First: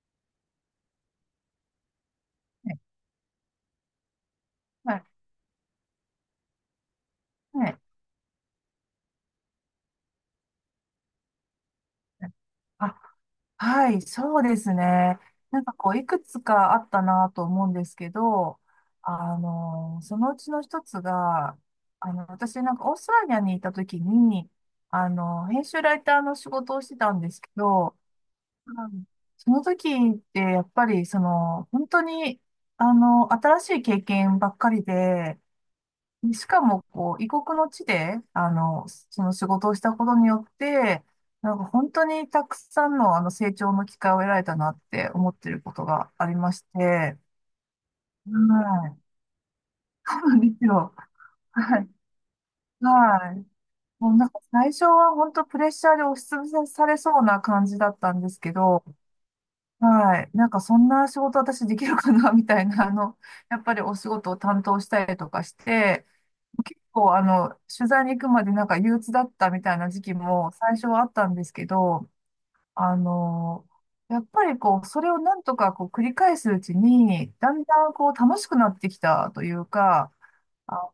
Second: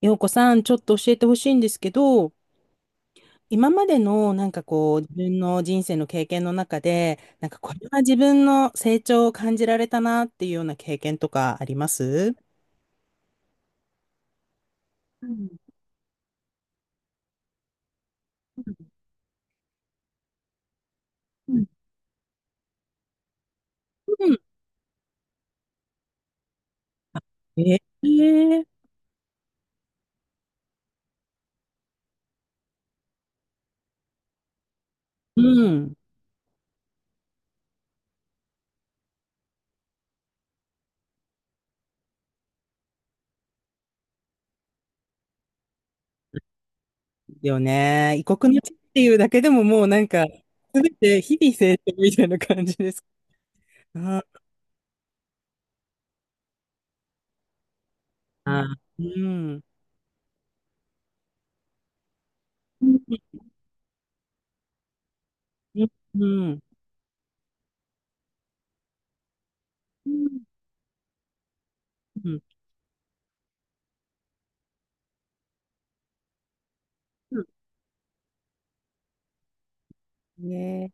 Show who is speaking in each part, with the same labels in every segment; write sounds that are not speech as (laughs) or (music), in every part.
Speaker 1: ようこさん、ちょっと教えてほしいんですけど、
Speaker 2: い、
Speaker 1: 今までのこ
Speaker 2: は
Speaker 1: う、
Speaker 2: い、
Speaker 1: 自分の人生の経験の中で、なんか
Speaker 2: は
Speaker 1: こ
Speaker 2: い。
Speaker 1: れは自分の成長を感じられたなっていうような経験とかあります
Speaker 2: あ、はい、そうですね。
Speaker 1: うん
Speaker 2: なんかこう、いくつかあったなと思うんですけど、
Speaker 1: うん
Speaker 2: そのうちの一つが、
Speaker 1: う
Speaker 2: 私なんかオーストラリアにいた時
Speaker 1: ん。
Speaker 2: に、編集ライターの仕事をしてたんですけ
Speaker 1: え
Speaker 2: ど、
Speaker 1: え
Speaker 2: うんその時ってやっぱりその、本当に、新しい経験ばっかりで、
Speaker 1: うん。
Speaker 2: しかも、こう、異国の地で、その仕事をしたことによって、なんか本当にたくさんの、成長の機会を得られたなって思ってることがありまして、はい。
Speaker 1: よね。異国の地っていうだけでももうなん
Speaker 2: そう
Speaker 1: か、
Speaker 2: なんです
Speaker 1: すべ
Speaker 2: よ。
Speaker 1: て日々
Speaker 2: は
Speaker 1: 成
Speaker 2: い。
Speaker 1: 長みたいな感じです。
Speaker 2: はい。
Speaker 1: うん。
Speaker 2: もう
Speaker 1: あ
Speaker 2: なんか最初は本当プレッシャーで押しつぶされそうな感じだったんですけ
Speaker 1: ー
Speaker 2: ど、
Speaker 1: うん。
Speaker 2: はい。なんかそんな仕事私できるかなみたい
Speaker 1: う
Speaker 2: な、
Speaker 1: ん。
Speaker 2: やっぱりお仕事を担当したりとかし
Speaker 1: うん。
Speaker 2: て、
Speaker 1: うん。
Speaker 2: 構、あの、取材に行くまでなんか憂鬱だったみたいな時期も最初はあったんですけど、
Speaker 1: うん。
Speaker 2: あの、やっぱりこう、それをなんとかこう繰り返すうちに、
Speaker 1: うん
Speaker 2: だんだんこう楽しくなってきたというか、あ、
Speaker 1: ね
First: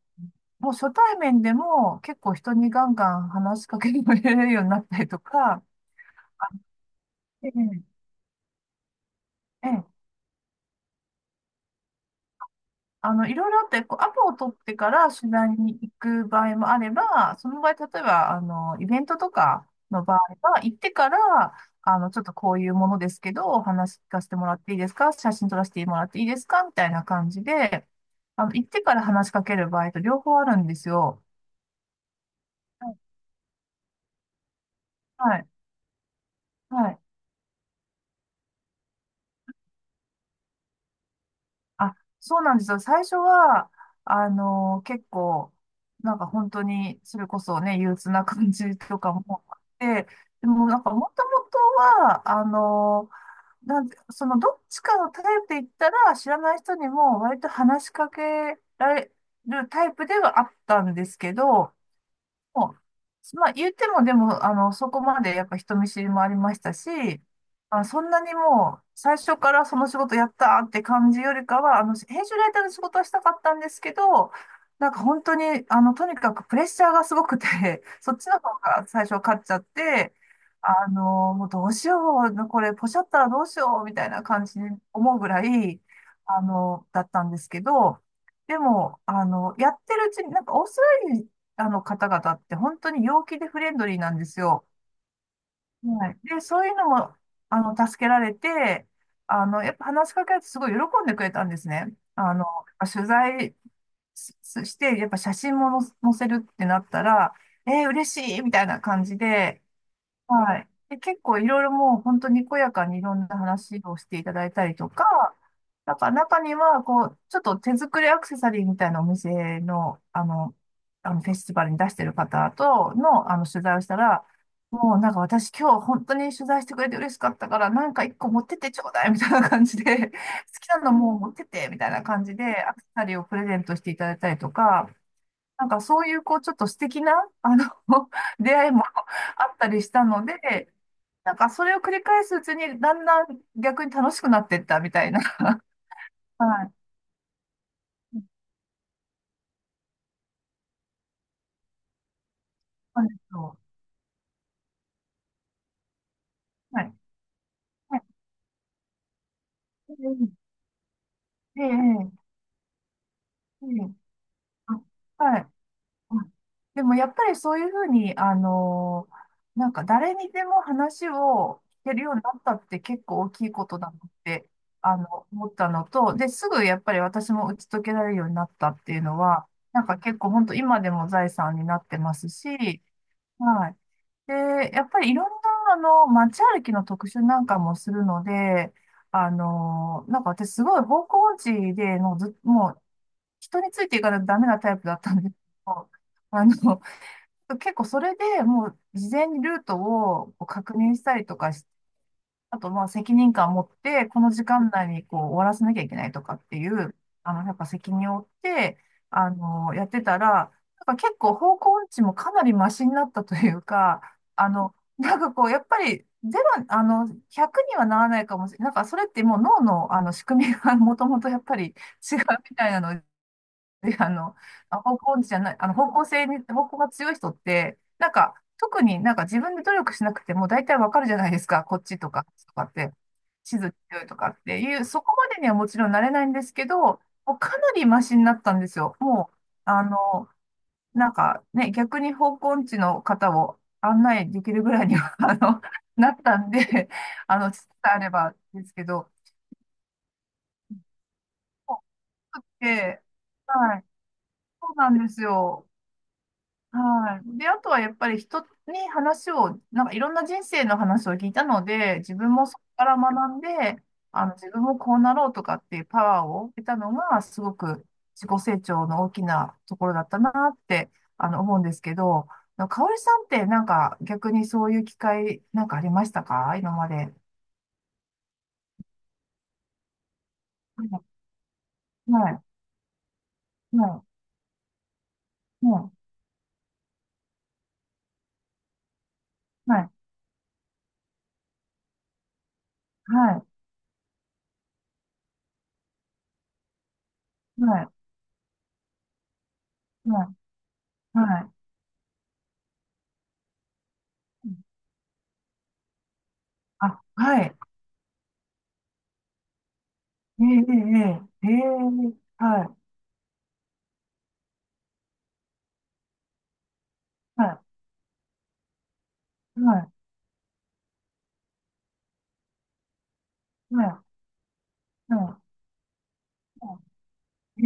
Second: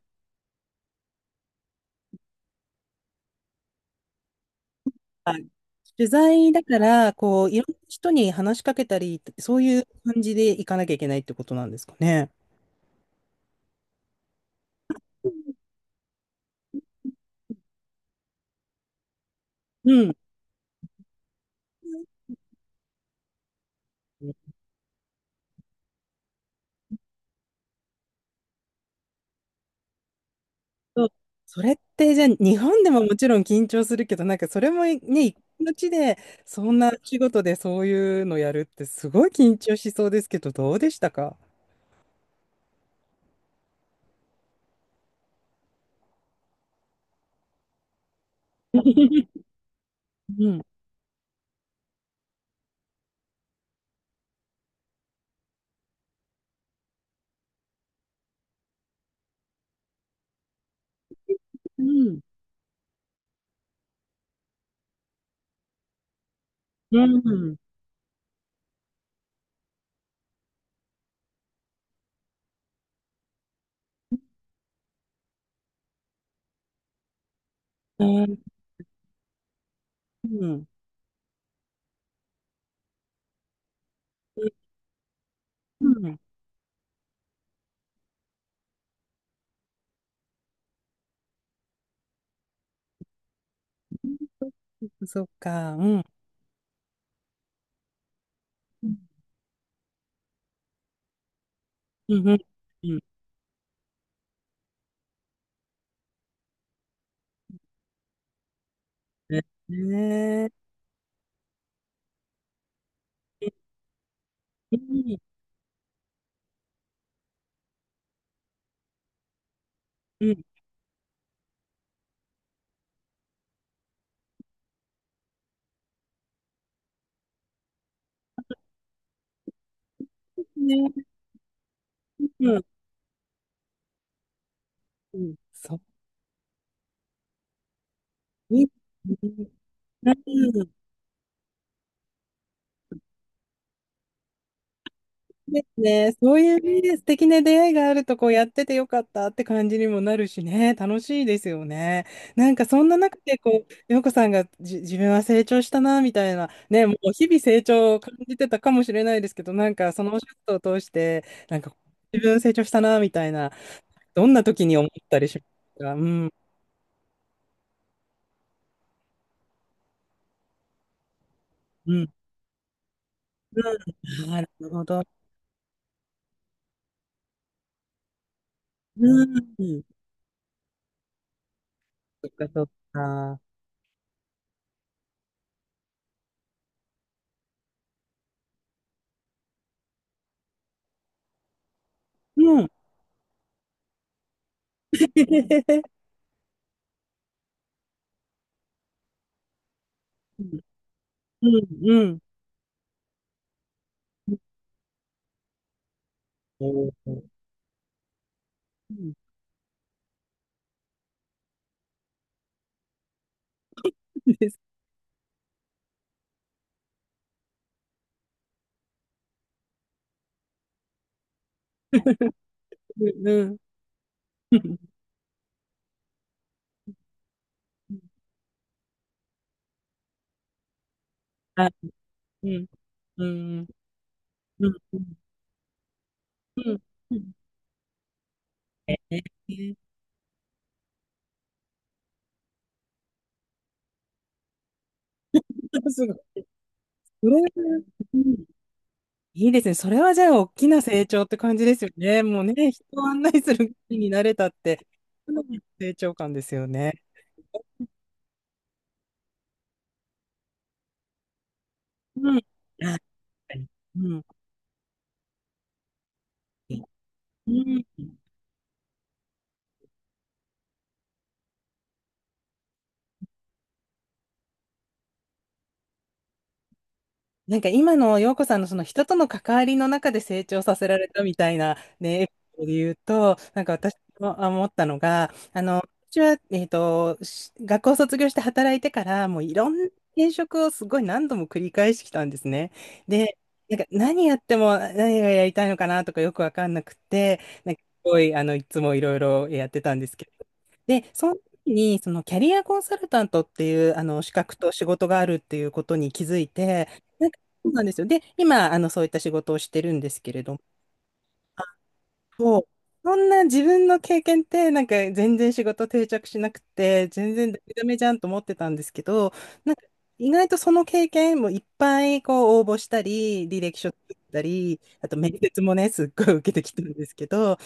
Speaker 2: もう初対面でも結構人にガンガン話しかけられるようになったりと
Speaker 1: はい。
Speaker 2: か、
Speaker 1: 取材だから、こ
Speaker 2: え
Speaker 1: う、
Speaker 2: え、
Speaker 1: いろんな人に話しかけたり、そう
Speaker 2: え
Speaker 1: いう
Speaker 2: え、
Speaker 1: 感じで行かなきゃいけないってことなんですかね。
Speaker 2: いろいろあって、こう、アポを取ってから取材に行く場合もあれば、その場合、例えば、イベントとか
Speaker 1: う
Speaker 2: の
Speaker 1: ん。
Speaker 2: 場合は、行ってから、ちょっとこういうものですけど、お話聞かせてもらっていいですか、写真撮らせてもらっていいですかみたいな感じで、行ってから話しかける場合と両方あるんです
Speaker 1: そう
Speaker 2: よ。
Speaker 1: それって、じゃあ、日本で
Speaker 2: はい、
Speaker 1: ももちろん緊張するけど、なんかそれもね、一
Speaker 2: はい。
Speaker 1: 国の地で、そん
Speaker 2: は
Speaker 1: な
Speaker 2: い。
Speaker 1: 仕事でそういうのやるって、すごい緊張しそうですけど、どうでしたか？
Speaker 2: あ、そうなんですよ。最初は、結構、なんか本当に、それこそね、憂鬱な感じとかもあって、で
Speaker 1: うん。
Speaker 2: もなんかもともとは、なんて、そのどっちかのタイプで言ったら、知らない人にも割と話しかけられるタイプではあったんですけど、
Speaker 1: うん。
Speaker 2: もうまあ、言っても、でも、そこまでやっぱ人見知りもありましたし、
Speaker 1: うん。
Speaker 2: あ、そんなにもう、最初からその仕事やったーって感じよりかは、編集ライターの仕事はしたかったんですけど、なんか本当に、とにかくプレッシャーがすごくて、(laughs)
Speaker 1: う
Speaker 2: そっちの
Speaker 1: ん。
Speaker 2: 方が最初勝っちゃって、
Speaker 1: うん。
Speaker 2: もうどうしよう、これ、ポシャったらどうしよう、みたいな感じに思うぐらい、
Speaker 1: うん
Speaker 2: だったんですけど、でも、やってるうちに、なんかオーストラあの方々って本当に陽気でフレンドリーなんですよ。
Speaker 1: そっか。うん。
Speaker 2: はい。で、そういうのも、助けられ
Speaker 1: う
Speaker 2: て、
Speaker 1: ん。
Speaker 2: やっぱ話しかけられてすごい喜んでくれたんですね。
Speaker 1: うん。うん
Speaker 2: 取材しして、やっぱ写真も載せるってなったら、えー、嬉しいみたいな感じで、
Speaker 1: ね
Speaker 2: はい。で、結構いろいろもう本当にこやかにいろんな
Speaker 1: え。
Speaker 2: 話をしていただいたりとか、なんか中には、こう、ちょっと手作りアクセサリーみたいなお店の、
Speaker 1: うん。
Speaker 2: あのフェスティバルに出してる方との、取材をしたら、もうなんか私今日本当に取材してくれて嬉しかったから、なんか一個持ってってちょうだいみたいな感じで、(laughs) 好きな
Speaker 1: ね、
Speaker 2: のもう持ってってみたいな感じ
Speaker 1: う
Speaker 2: で、
Speaker 1: ん、
Speaker 2: アクセサリーをプレゼントしていただいたりとか、
Speaker 1: うん、
Speaker 2: なん
Speaker 1: そう、
Speaker 2: かそういう、こう、ちょっと素敵な、あの、(laughs) 出
Speaker 1: いい
Speaker 2: 会い
Speaker 1: ね。
Speaker 2: も (laughs) あったりした
Speaker 1: う
Speaker 2: の
Speaker 1: ん、
Speaker 2: で、なんかそれを繰り返すうちに、だんだん逆に楽しくなっていったみたいな。
Speaker 1: で
Speaker 2: (laughs)
Speaker 1: すね、そう
Speaker 2: は
Speaker 1: いう
Speaker 2: い。
Speaker 1: ね、素敵な出会いがあると、こうやっててよかったって感じにもなるしね、楽しいですよね。なんかそんな
Speaker 2: そうなんで
Speaker 1: 中
Speaker 2: す
Speaker 1: で、
Speaker 2: よ、
Speaker 1: こう、洋子さんがじ自分は成長したな、みたいな、
Speaker 2: は
Speaker 1: ね、も
Speaker 2: い。
Speaker 1: う日々成長
Speaker 2: は
Speaker 1: を
Speaker 2: い。
Speaker 1: 感じてたかもしれないですけど、なんかそ
Speaker 2: え
Speaker 1: のお仕事を通して、なん
Speaker 2: ええ
Speaker 1: か自
Speaker 2: ええ
Speaker 1: 分成長したな、みたいな、
Speaker 2: えええ、
Speaker 1: どんな時に思った
Speaker 2: あ、
Speaker 1: りし
Speaker 2: は
Speaker 1: ま
Speaker 2: い。
Speaker 1: すか？う
Speaker 2: う
Speaker 1: ん、
Speaker 2: ん。でもやっぱりそういうふうに、なんか誰にでも話を聞
Speaker 1: う
Speaker 2: ける
Speaker 1: ん、
Speaker 2: ようになったって結構大きいことだなっ
Speaker 1: うな
Speaker 2: て、
Speaker 1: るほど。
Speaker 2: 思ったのと、で、すぐやっぱり私も打ち解けられるようになったっていう
Speaker 1: う
Speaker 2: のは、
Speaker 1: ん、
Speaker 2: なんか結構本当今でも財産になってま
Speaker 1: そ
Speaker 2: す
Speaker 1: っかそっ
Speaker 2: し、
Speaker 1: か。
Speaker 2: はい。で、やっぱりいろんな、街歩きの特集なんかもするので、あのなんか私すごい方向音痴で、もうず、
Speaker 1: うん
Speaker 2: もう人についていかないとダメなタイプだったんですけど、
Speaker 1: (laughs)
Speaker 2: (laughs) あの、結構それでもう事前にルートを
Speaker 1: う
Speaker 2: こう
Speaker 1: ん
Speaker 2: 確認したりとかし、
Speaker 1: うんうん。
Speaker 2: あとまあ責任感を持って、この時間内にこう終わらせなきゃいけないとかってい
Speaker 1: お
Speaker 2: う、
Speaker 1: ー
Speaker 2: やっぱ責任を負って、
Speaker 1: うん。
Speaker 2: やってたら、なんか結構方向音痴もかなりマシになったというか、
Speaker 1: です。
Speaker 2: なんかこう、やっぱりゼロ、100にはならないかもしれない。なんかそれってもう脳の、あの仕組みが (laughs) もともとやっぱり違うみたいなの
Speaker 1: うん。
Speaker 2: で、
Speaker 1: うん。
Speaker 2: あ方向じゃない、あの、方向が強い人って、なんか、特になんか自分で努力しなくても大体わかるじゃないですか。
Speaker 1: あ、
Speaker 2: こっちとか、
Speaker 1: う
Speaker 2: とか
Speaker 1: ん。
Speaker 2: って、
Speaker 1: う
Speaker 2: 地
Speaker 1: ん。
Speaker 2: 図強いとかって
Speaker 1: うん。
Speaker 2: いう、
Speaker 1: う
Speaker 2: そこ
Speaker 1: ん。
Speaker 2: までにはもちろんなれないんですけ
Speaker 1: う
Speaker 2: ど、
Speaker 1: ん。うん。
Speaker 2: もうかなりマシになったんですよ。
Speaker 1: ええ。
Speaker 2: もう、あ
Speaker 1: (laughs)
Speaker 2: の、なんかね、逆に方向音痴の方を案内できるぐらいには、(laughs)
Speaker 1: す
Speaker 2: な
Speaker 1: ご
Speaker 2: っ
Speaker 1: い。
Speaker 2: たんで、
Speaker 1: それは
Speaker 2: 地図さえあれ
Speaker 1: う
Speaker 2: ば
Speaker 1: ん。
Speaker 2: ですけど、
Speaker 1: いいですね。それはじゃあ、大きな成長って感じで
Speaker 2: も
Speaker 1: すよね。もう
Speaker 2: う、
Speaker 1: ね、人
Speaker 2: で、
Speaker 1: を案内する
Speaker 2: はい、
Speaker 1: 気になれたっ
Speaker 2: そう
Speaker 1: て、
Speaker 2: なんです
Speaker 1: かなりの
Speaker 2: よ。
Speaker 1: 成長感ですよね。
Speaker 2: はい。で、あとはやっぱり人に話を、なんかいろんな人生の話を聞いたので、自
Speaker 1: う
Speaker 2: 分
Speaker 1: ん。あ、
Speaker 2: もそこから学んで、
Speaker 1: うん。
Speaker 2: 自分もこうなろうとかっていうパワーを得たのが、す
Speaker 1: う
Speaker 2: ご
Speaker 1: ん。
Speaker 2: く自己成長の大きなところだったなって、思うんですけど、かおりさんってなんか逆にそういう機会なんかありましたか、今まで。
Speaker 1: なんか今の陽子さんのその人との関わりの中で成長さ
Speaker 2: は
Speaker 1: せられ
Speaker 2: い、
Speaker 1: たみたいな
Speaker 2: は
Speaker 1: ね、エピ
Speaker 2: い、
Speaker 1: ソードで言うと、なんか私
Speaker 2: は
Speaker 1: もあ思ったのが、私は、し学校卒業して働いてから、もういろ
Speaker 2: い、
Speaker 1: ん
Speaker 2: は
Speaker 1: な
Speaker 2: い、
Speaker 1: 転職をすごい何度も繰り返してきたんですね。で、なんか何やっても何がやりたいのかなとかよくわかんなくて、
Speaker 2: は
Speaker 1: なんかす
Speaker 2: い、
Speaker 1: ごい、いつもいろいろやってたんです
Speaker 2: は
Speaker 1: けど、
Speaker 2: い、
Speaker 1: で、
Speaker 2: は
Speaker 1: その
Speaker 2: い、は
Speaker 1: 時に、そのキャリアコンサルタントっていう、資
Speaker 2: い。
Speaker 1: 格と仕事があるっていうことに気づいて、
Speaker 2: あ、はい。
Speaker 1: そうなんですよ。で、今、そういった仕事をしてるんですけれども、
Speaker 2: えええええええ
Speaker 1: あ
Speaker 2: え、
Speaker 1: そ
Speaker 2: は
Speaker 1: う、
Speaker 2: い。
Speaker 1: そんな自分の経験って、なんか全然仕事定着しなくて、全
Speaker 2: は
Speaker 1: 然ダ
Speaker 2: い、
Speaker 1: メダメじゃんと思ってたんですけど、
Speaker 2: は
Speaker 1: なんか
Speaker 2: い、
Speaker 1: 意外とその経験もいっぱいこう応募したり、履歴
Speaker 2: はい、
Speaker 1: 書作
Speaker 2: は
Speaker 1: ったり、あと面
Speaker 2: い、
Speaker 1: 接もね、すっごい受けてき
Speaker 2: は
Speaker 1: たんですけど、
Speaker 2: い。え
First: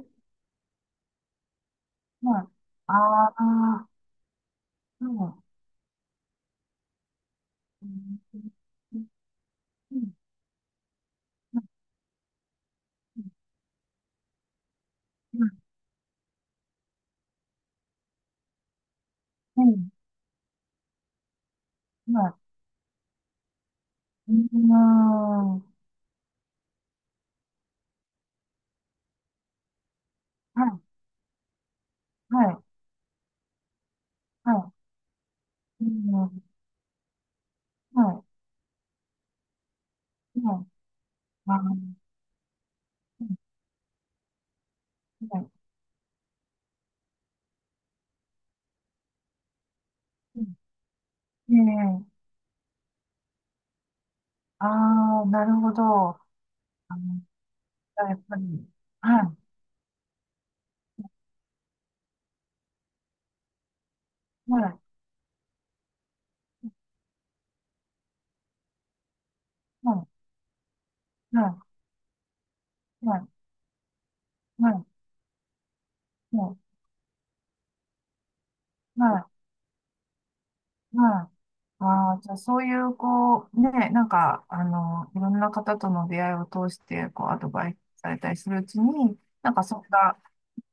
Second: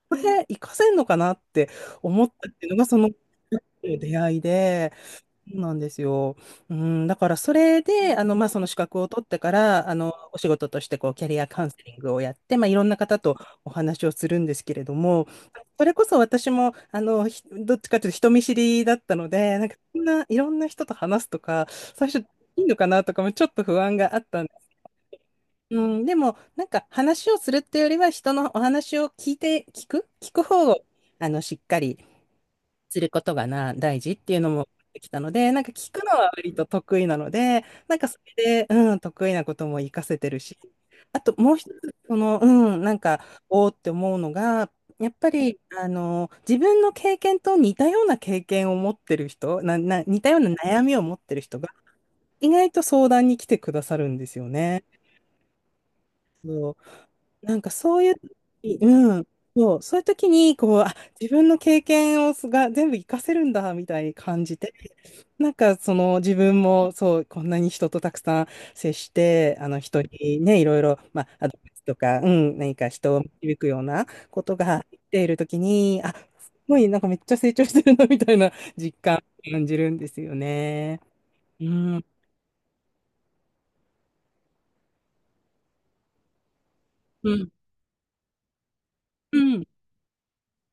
Speaker 2: ー、
Speaker 1: これ活かせるのかなって思っ
Speaker 2: はい。
Speaker 1: たっていうのが、
Speaker 2: あ
Speaker 1: その
Speaker 2: あ、は
Speaker 1: 出会いで、
Speaker 2: い。うん、う
Speaker 1: そうなんですよ。うん、だからそれで、
Speaker 2: ん、
Speaker 1: まあ、その資格を取っ
Speaker 2: う
Speaker 1: てから、
Speaker 2: ん、
Speaker 1: お仕事として、こう、キャリアカウンセリングをやって、まあ、いろんな方
Speaker 2: う
Speaker 1: とお話をするんですけれども、
Speaker 2: ん、
Speaker 1: それこそ私も、ひどっちかというと人見知りだったので、
Speaker 2: う
Speaker 1: なんか、
Speaker 2: ん、
Speaker 1: そんな、いろんな人と話すとか、最初、
Speaker 2: はい。
Speaker 1: いいのかなとかもちょっと不安があっ
Speaker 2: う
Speaker 1: たんです。
Speaker 2: ん、
Speaker 1: うん、でも、なんか、話をするっていうよりは、人のお話を聞いて、聞く、聞く
Speaker 2: は
Speaker 1: 方
Speaker 2: い、
Speaker 1: を、しっかり、
Speaker 2: はい、
Speaker 1: 知ることがな、大事っていうのも
Speaker 2: は
Speaker 1: できたので、なんか
Speaker 2: い。う
Speaker 1: 聞くのは
Speaker 2: ん、
Speaker 1: 割と得意なので、なんかそ
Speaker 2: は
Speaker 1: れで、うん、得意なことも活かせてる
Speaker 2: い、は
Speaker 1: し、
Speaker 2: い。
Speaker 1: あと
Speaker 2: あ
Speaker 1: もう
Speaker 2: あ、
Speaker 1: 一
Speaker 2: は
Speaker 1: つ、その、なんか、
Speaker 2: い、
Speaker 1: おーって思うのが、やっぱり、自分の経験と似たような経験を持ってる人、な、な、似たような悩みを持ってる
Speaker 2: う
Speaker 1: 人が、
Speaker 2: ん。ええ、
Speaker 1: 意外と相談に来てくださるんですよ
Speaker 2: あ
Speaker 1: ね。
Speaker 2: あー、なるほど。あ
Speaker 1: そう、
Speaker 2: の、
Speaker 1: なんかそうい
Speaker 2: や
Speaker 1: う
Speaker 2: っぱり。
Speaker 1: 時、う
Speaker 2: は
Speaker 1: ん、
Speaker 2: い、
Speaker 1: そう、そういう時に、こう、あ、自分の経験をすが全部活かせるんだ、みたいに感じ
Speaker 2: は
Speaker 1: て、
Speaker 2: い、
Speaker 1: (laughs) なんかその自分も、そう、こんなに人とたくさん接して、あの
Speaker 2: は
Speaker 1: 人
Speaker 2: い、
Speaker 1: にね、いろいろ、まあ、
Speaker 2: は
Speaker 1: アドバイ
Speaker 2: い、
Speaker 1: スとか、うん、何か人
Speaker 2: は
Speaker 1: を
Speaker 2: い、
Speaker 1: 導くようなこと
Speaker 2: はい、
Speaker 1: が
Speaker 2: は
Speaker 1: できている時に、あ、す
Speaker 2: い、
Speaker 1: ごい、なんかめっちゃ成長してるな、みたいな実
Speaker 2: は
Speaker 1: 感
Speaker 2: い、
Speaker 1: を感じるんですよね。
Speaker 2: はい。
Speaker 1: うん、
Speaker 2: ああ、じゃあそういう、こう、ね、なんか、いろんな方との出会いを通して、こう、
Speaker 1: う
Speaker 2: アド
Speaker 1: ん、
Speaker 2: バイスされたりするうちに、
Speaker 1: う
Speaker 2: なんか
Speaker 1: ん。
Speaker 2: それが、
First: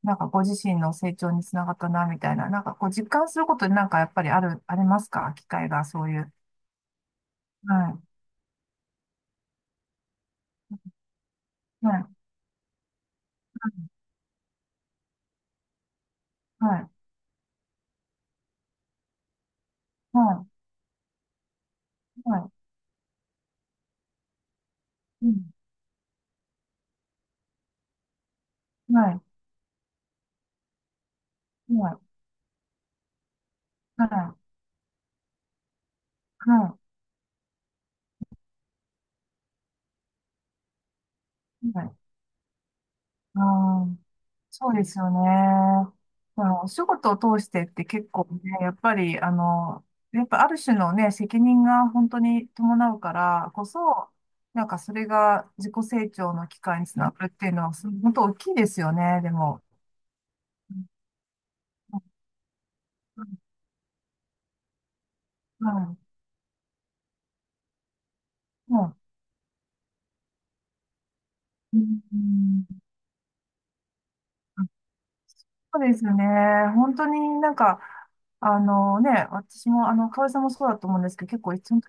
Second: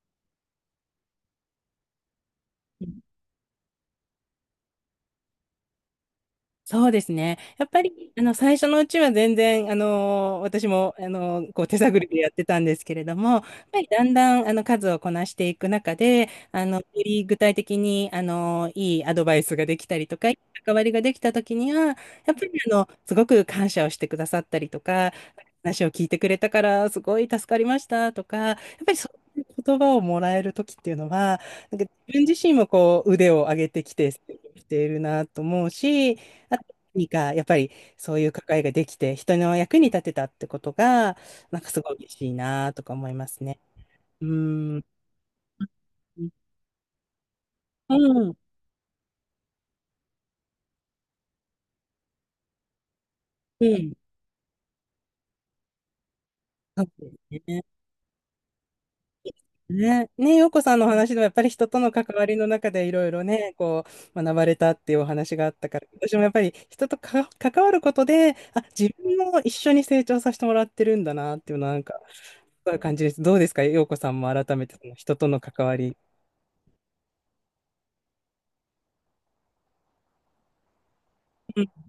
Speaker 2: なんかご自身の成長につながったな、みたいな、なんかこう、実感することに、なんかやっぱりある、ありますか、機会が、そういう。
Speaker 1: そうですね。やっぱ
Speaker 2: は
Speaker 1: り、最初のうちは全然、あの私も、あのこう、手
Speaker 2: い。
Speaker 1: 探
Speaker 2: はい。
Speaker 1: りでやってたんですけれども、やっぱりだんだん、数をこなしていく中で、
Speaker 2: は
Speaker 1: よ
Speaker 2: い。
Speaker 1: り具体的に、あのいいアドバイスができたりとか、いい
Speaker 2: は
Speaker 1: 関わりができた時には、やっ
Speaker 2: い。
Speaker 1: ぱり、
Speaker 2: は
Speaker 1: すごく感謝をしてくださったりとか、
Speaker 2: い。うん、
Speaker 1: 話を聞いてくれたから、すごい助かりましたとか、やっぱりそ
Speaker 2: はい。
Speaker 1: ういう言葉をもらえる時っていうのは、なん
Speaker 2: は
Speaker 1: か自
Speaker 2: い。
Speaker 1: 分自身もこう、腕を上げてき
Speaker 2: は
Speaker 1: て、し
Speaker 2: い。
Speaker 1: ているなと思うし、あと
Speaker 2: は
Speaker 1: 何か、やっぱりそういう関わりができて、人の役に立てたってことが、なんか
Speaker 2: い。
Speaker 1: す
Speaker 2: は
Speaker 1: ご
Speaker 2: い。
Speaker 1: い嬉しいなとか思いま
Speaker 2: あ
Speaker 1: すね。
Speaker 2: あ、
Speaker 1: う
Speaker 2: そう
Speaker 1: ー
Speaker 2: で
Speaker 1: ん。
Speaker 2: すよね。
Speaker 1: うん。
Speaker 2: まあ、お仕事を通してって結構ね、やっぱり、やっぱある種のね、責任が本当に伴うから
Speaker 1: う
Speaker 2: こ
Speaker 1: ん。
Speaker 2: そ、なんかそれが自己成長の機会
Speaker 1: そ
Speaker 2: に
Speaker 1: う
Speaker 2: つながるっ
Speaker 1: です
Speaker 2: ていう
Speaker 1: ね。
Speaker 2: のは、本当大きいですよね、でも。
Speaker 1: ね、ね、洋子さんのお
Speaker 2: う
Speaker 1: 話でもやっぱり人との関わりの中でいろいろ
Speaker 2: ん、
Speaker 1: ね、こう、学ばれたっていうお話があった
Speaker 2: う
Speaker 1: から、
Speaker 2: ん、
Speaker 1: 私もやっぱり人とか関わることで、あ、
Speaker 2: うん、
Speaker 1: 自
Speaker 2: う、
Speaker 1: 分も一緒に成長させてもらってるんだなっていうのは
Speaker 2: う
Speaker 1: なんか、
Speaker 2: ん。
Speaker 1: そういう感じです。どうですか、洋子さんも改めてその人との関わ
Speaker 2: そうで
Speaker 1: り。
Speaker 2: すよね。本当になんか、あのね、私も、河合さんもそうだと思うんですけど、結構
Speaker 1: うん。
Speaker 2: 一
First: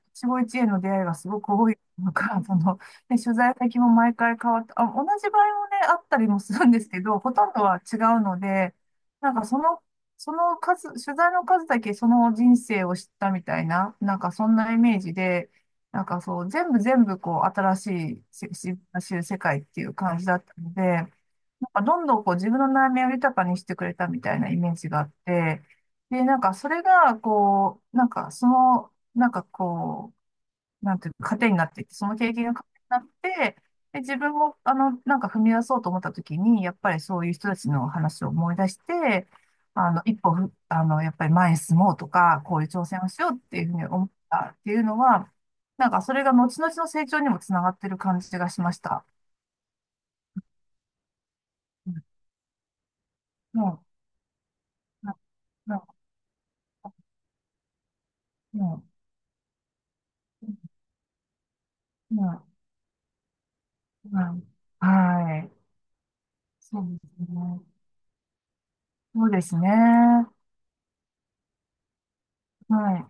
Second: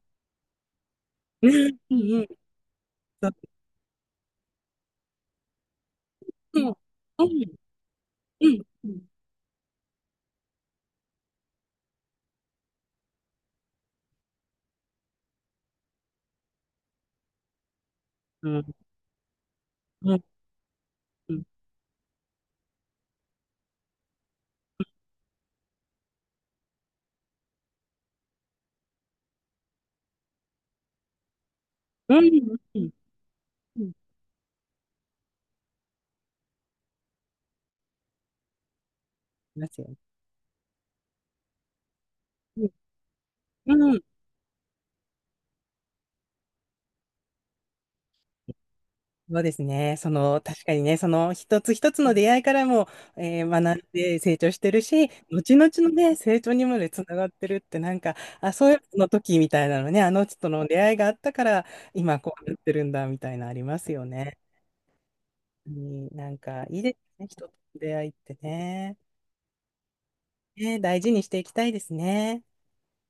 Speaker 2: 期一会の出会いがすご
Speaker 1: う
Speaker 2: く多
Speaker 1: ん
Speaker 2: いの
Speaker 1: うん。
Speaker 2: か、(laughs) その、ね、取材先も毎回変わって、あ、同じ場合もね、あったりもす
Speaker 1: う
Speaker 2: る
Speaker 1: ん、う
Speaker 2: ん
Speaker 1: ん、
Speaker 2: ですけど、ほとんどは違うの
Speaker 1: うん、
Speaker 2: で、なんかその、その数、取材の数だけその人生を知ったみたいな、なんかそんなイメージで、なんかそう、全部全部こう、新し
Speaker 1: う
Speaker 2: い、
Speaker 1: ん、
Speaker 2: 知る世界っていう
Speaker 1: うん、う
Speaker 2: 感
Speaker 1: ん、
Speaker 2: じだったので、
Speaker 1: うん、う
Speaker 2: なんかどんどんこう自分の悩みを豊かにしてくれたみたいなイメージがあって、で、なんかそれが、こう、なんかその、なんかこう、なんていうか、糧になっていって、その経験が糧に
Speaker 1: ん、
Speaker 2: なって、
Speaker 1: うん、い
Speaker 2: で、自分も、なんか踏み出そうと思った時に、やっぱりそういう人たちの話を思い出して、
Speaker 1: ますよ
Speaker 2: あ
Speaker 1: ね。
Speaker 2: の、一歩ふ、あの、やっぱり前に進もうとか、こういう挑戦をしようっていうふ
Speaker 1: う
Speaker 2: うに
Speaker 1: ん、うん、
Speaker 2: 思ったっていうのは、なんかそれが後々の成長にもつながってる感じがしました。
Speaker 1: そうですね。その、確かにね、その一つ
Speaker 2: う
Speaker 1: 一つ
Speaker 2: ん。
Speaker 1: の出会いからも、えー
Speaker 2: う
Speaker 1: 学
Speaker 2: ん。
Speaker 1: んで成長してるし、後々
Speaker 2: うん、
Speaker 1: のね、成長にまでつながってるって、なんか、あ、
Speaker 2: う
Speaker 1: そうい
Speaker 2: ん、
Speaker 1: うの時みたいなのね、あの人との出会いがあったから、今
Speaker 2: ま
Speaker 1: こ
Speaker 2: あ、
Speaker 1: うなってるんだ、みたいなありますよね。
Speaker 2: まあ、はい。
Speaker 1: うん、なんか、い
Speaker 2: そ
Speaker 1: い
Speaker 2: う
Speaker 1: です
Speaker 2: で
Speaker 1: ね、
Speaker 2: す
Speaker 1: 人と
Speaker 2: ね。
Speaker 1: の出会いってね。
Speaker 2: そうですね。
Speaker 1: ね、大事にしていきたいですね。
Speaker 2: はい。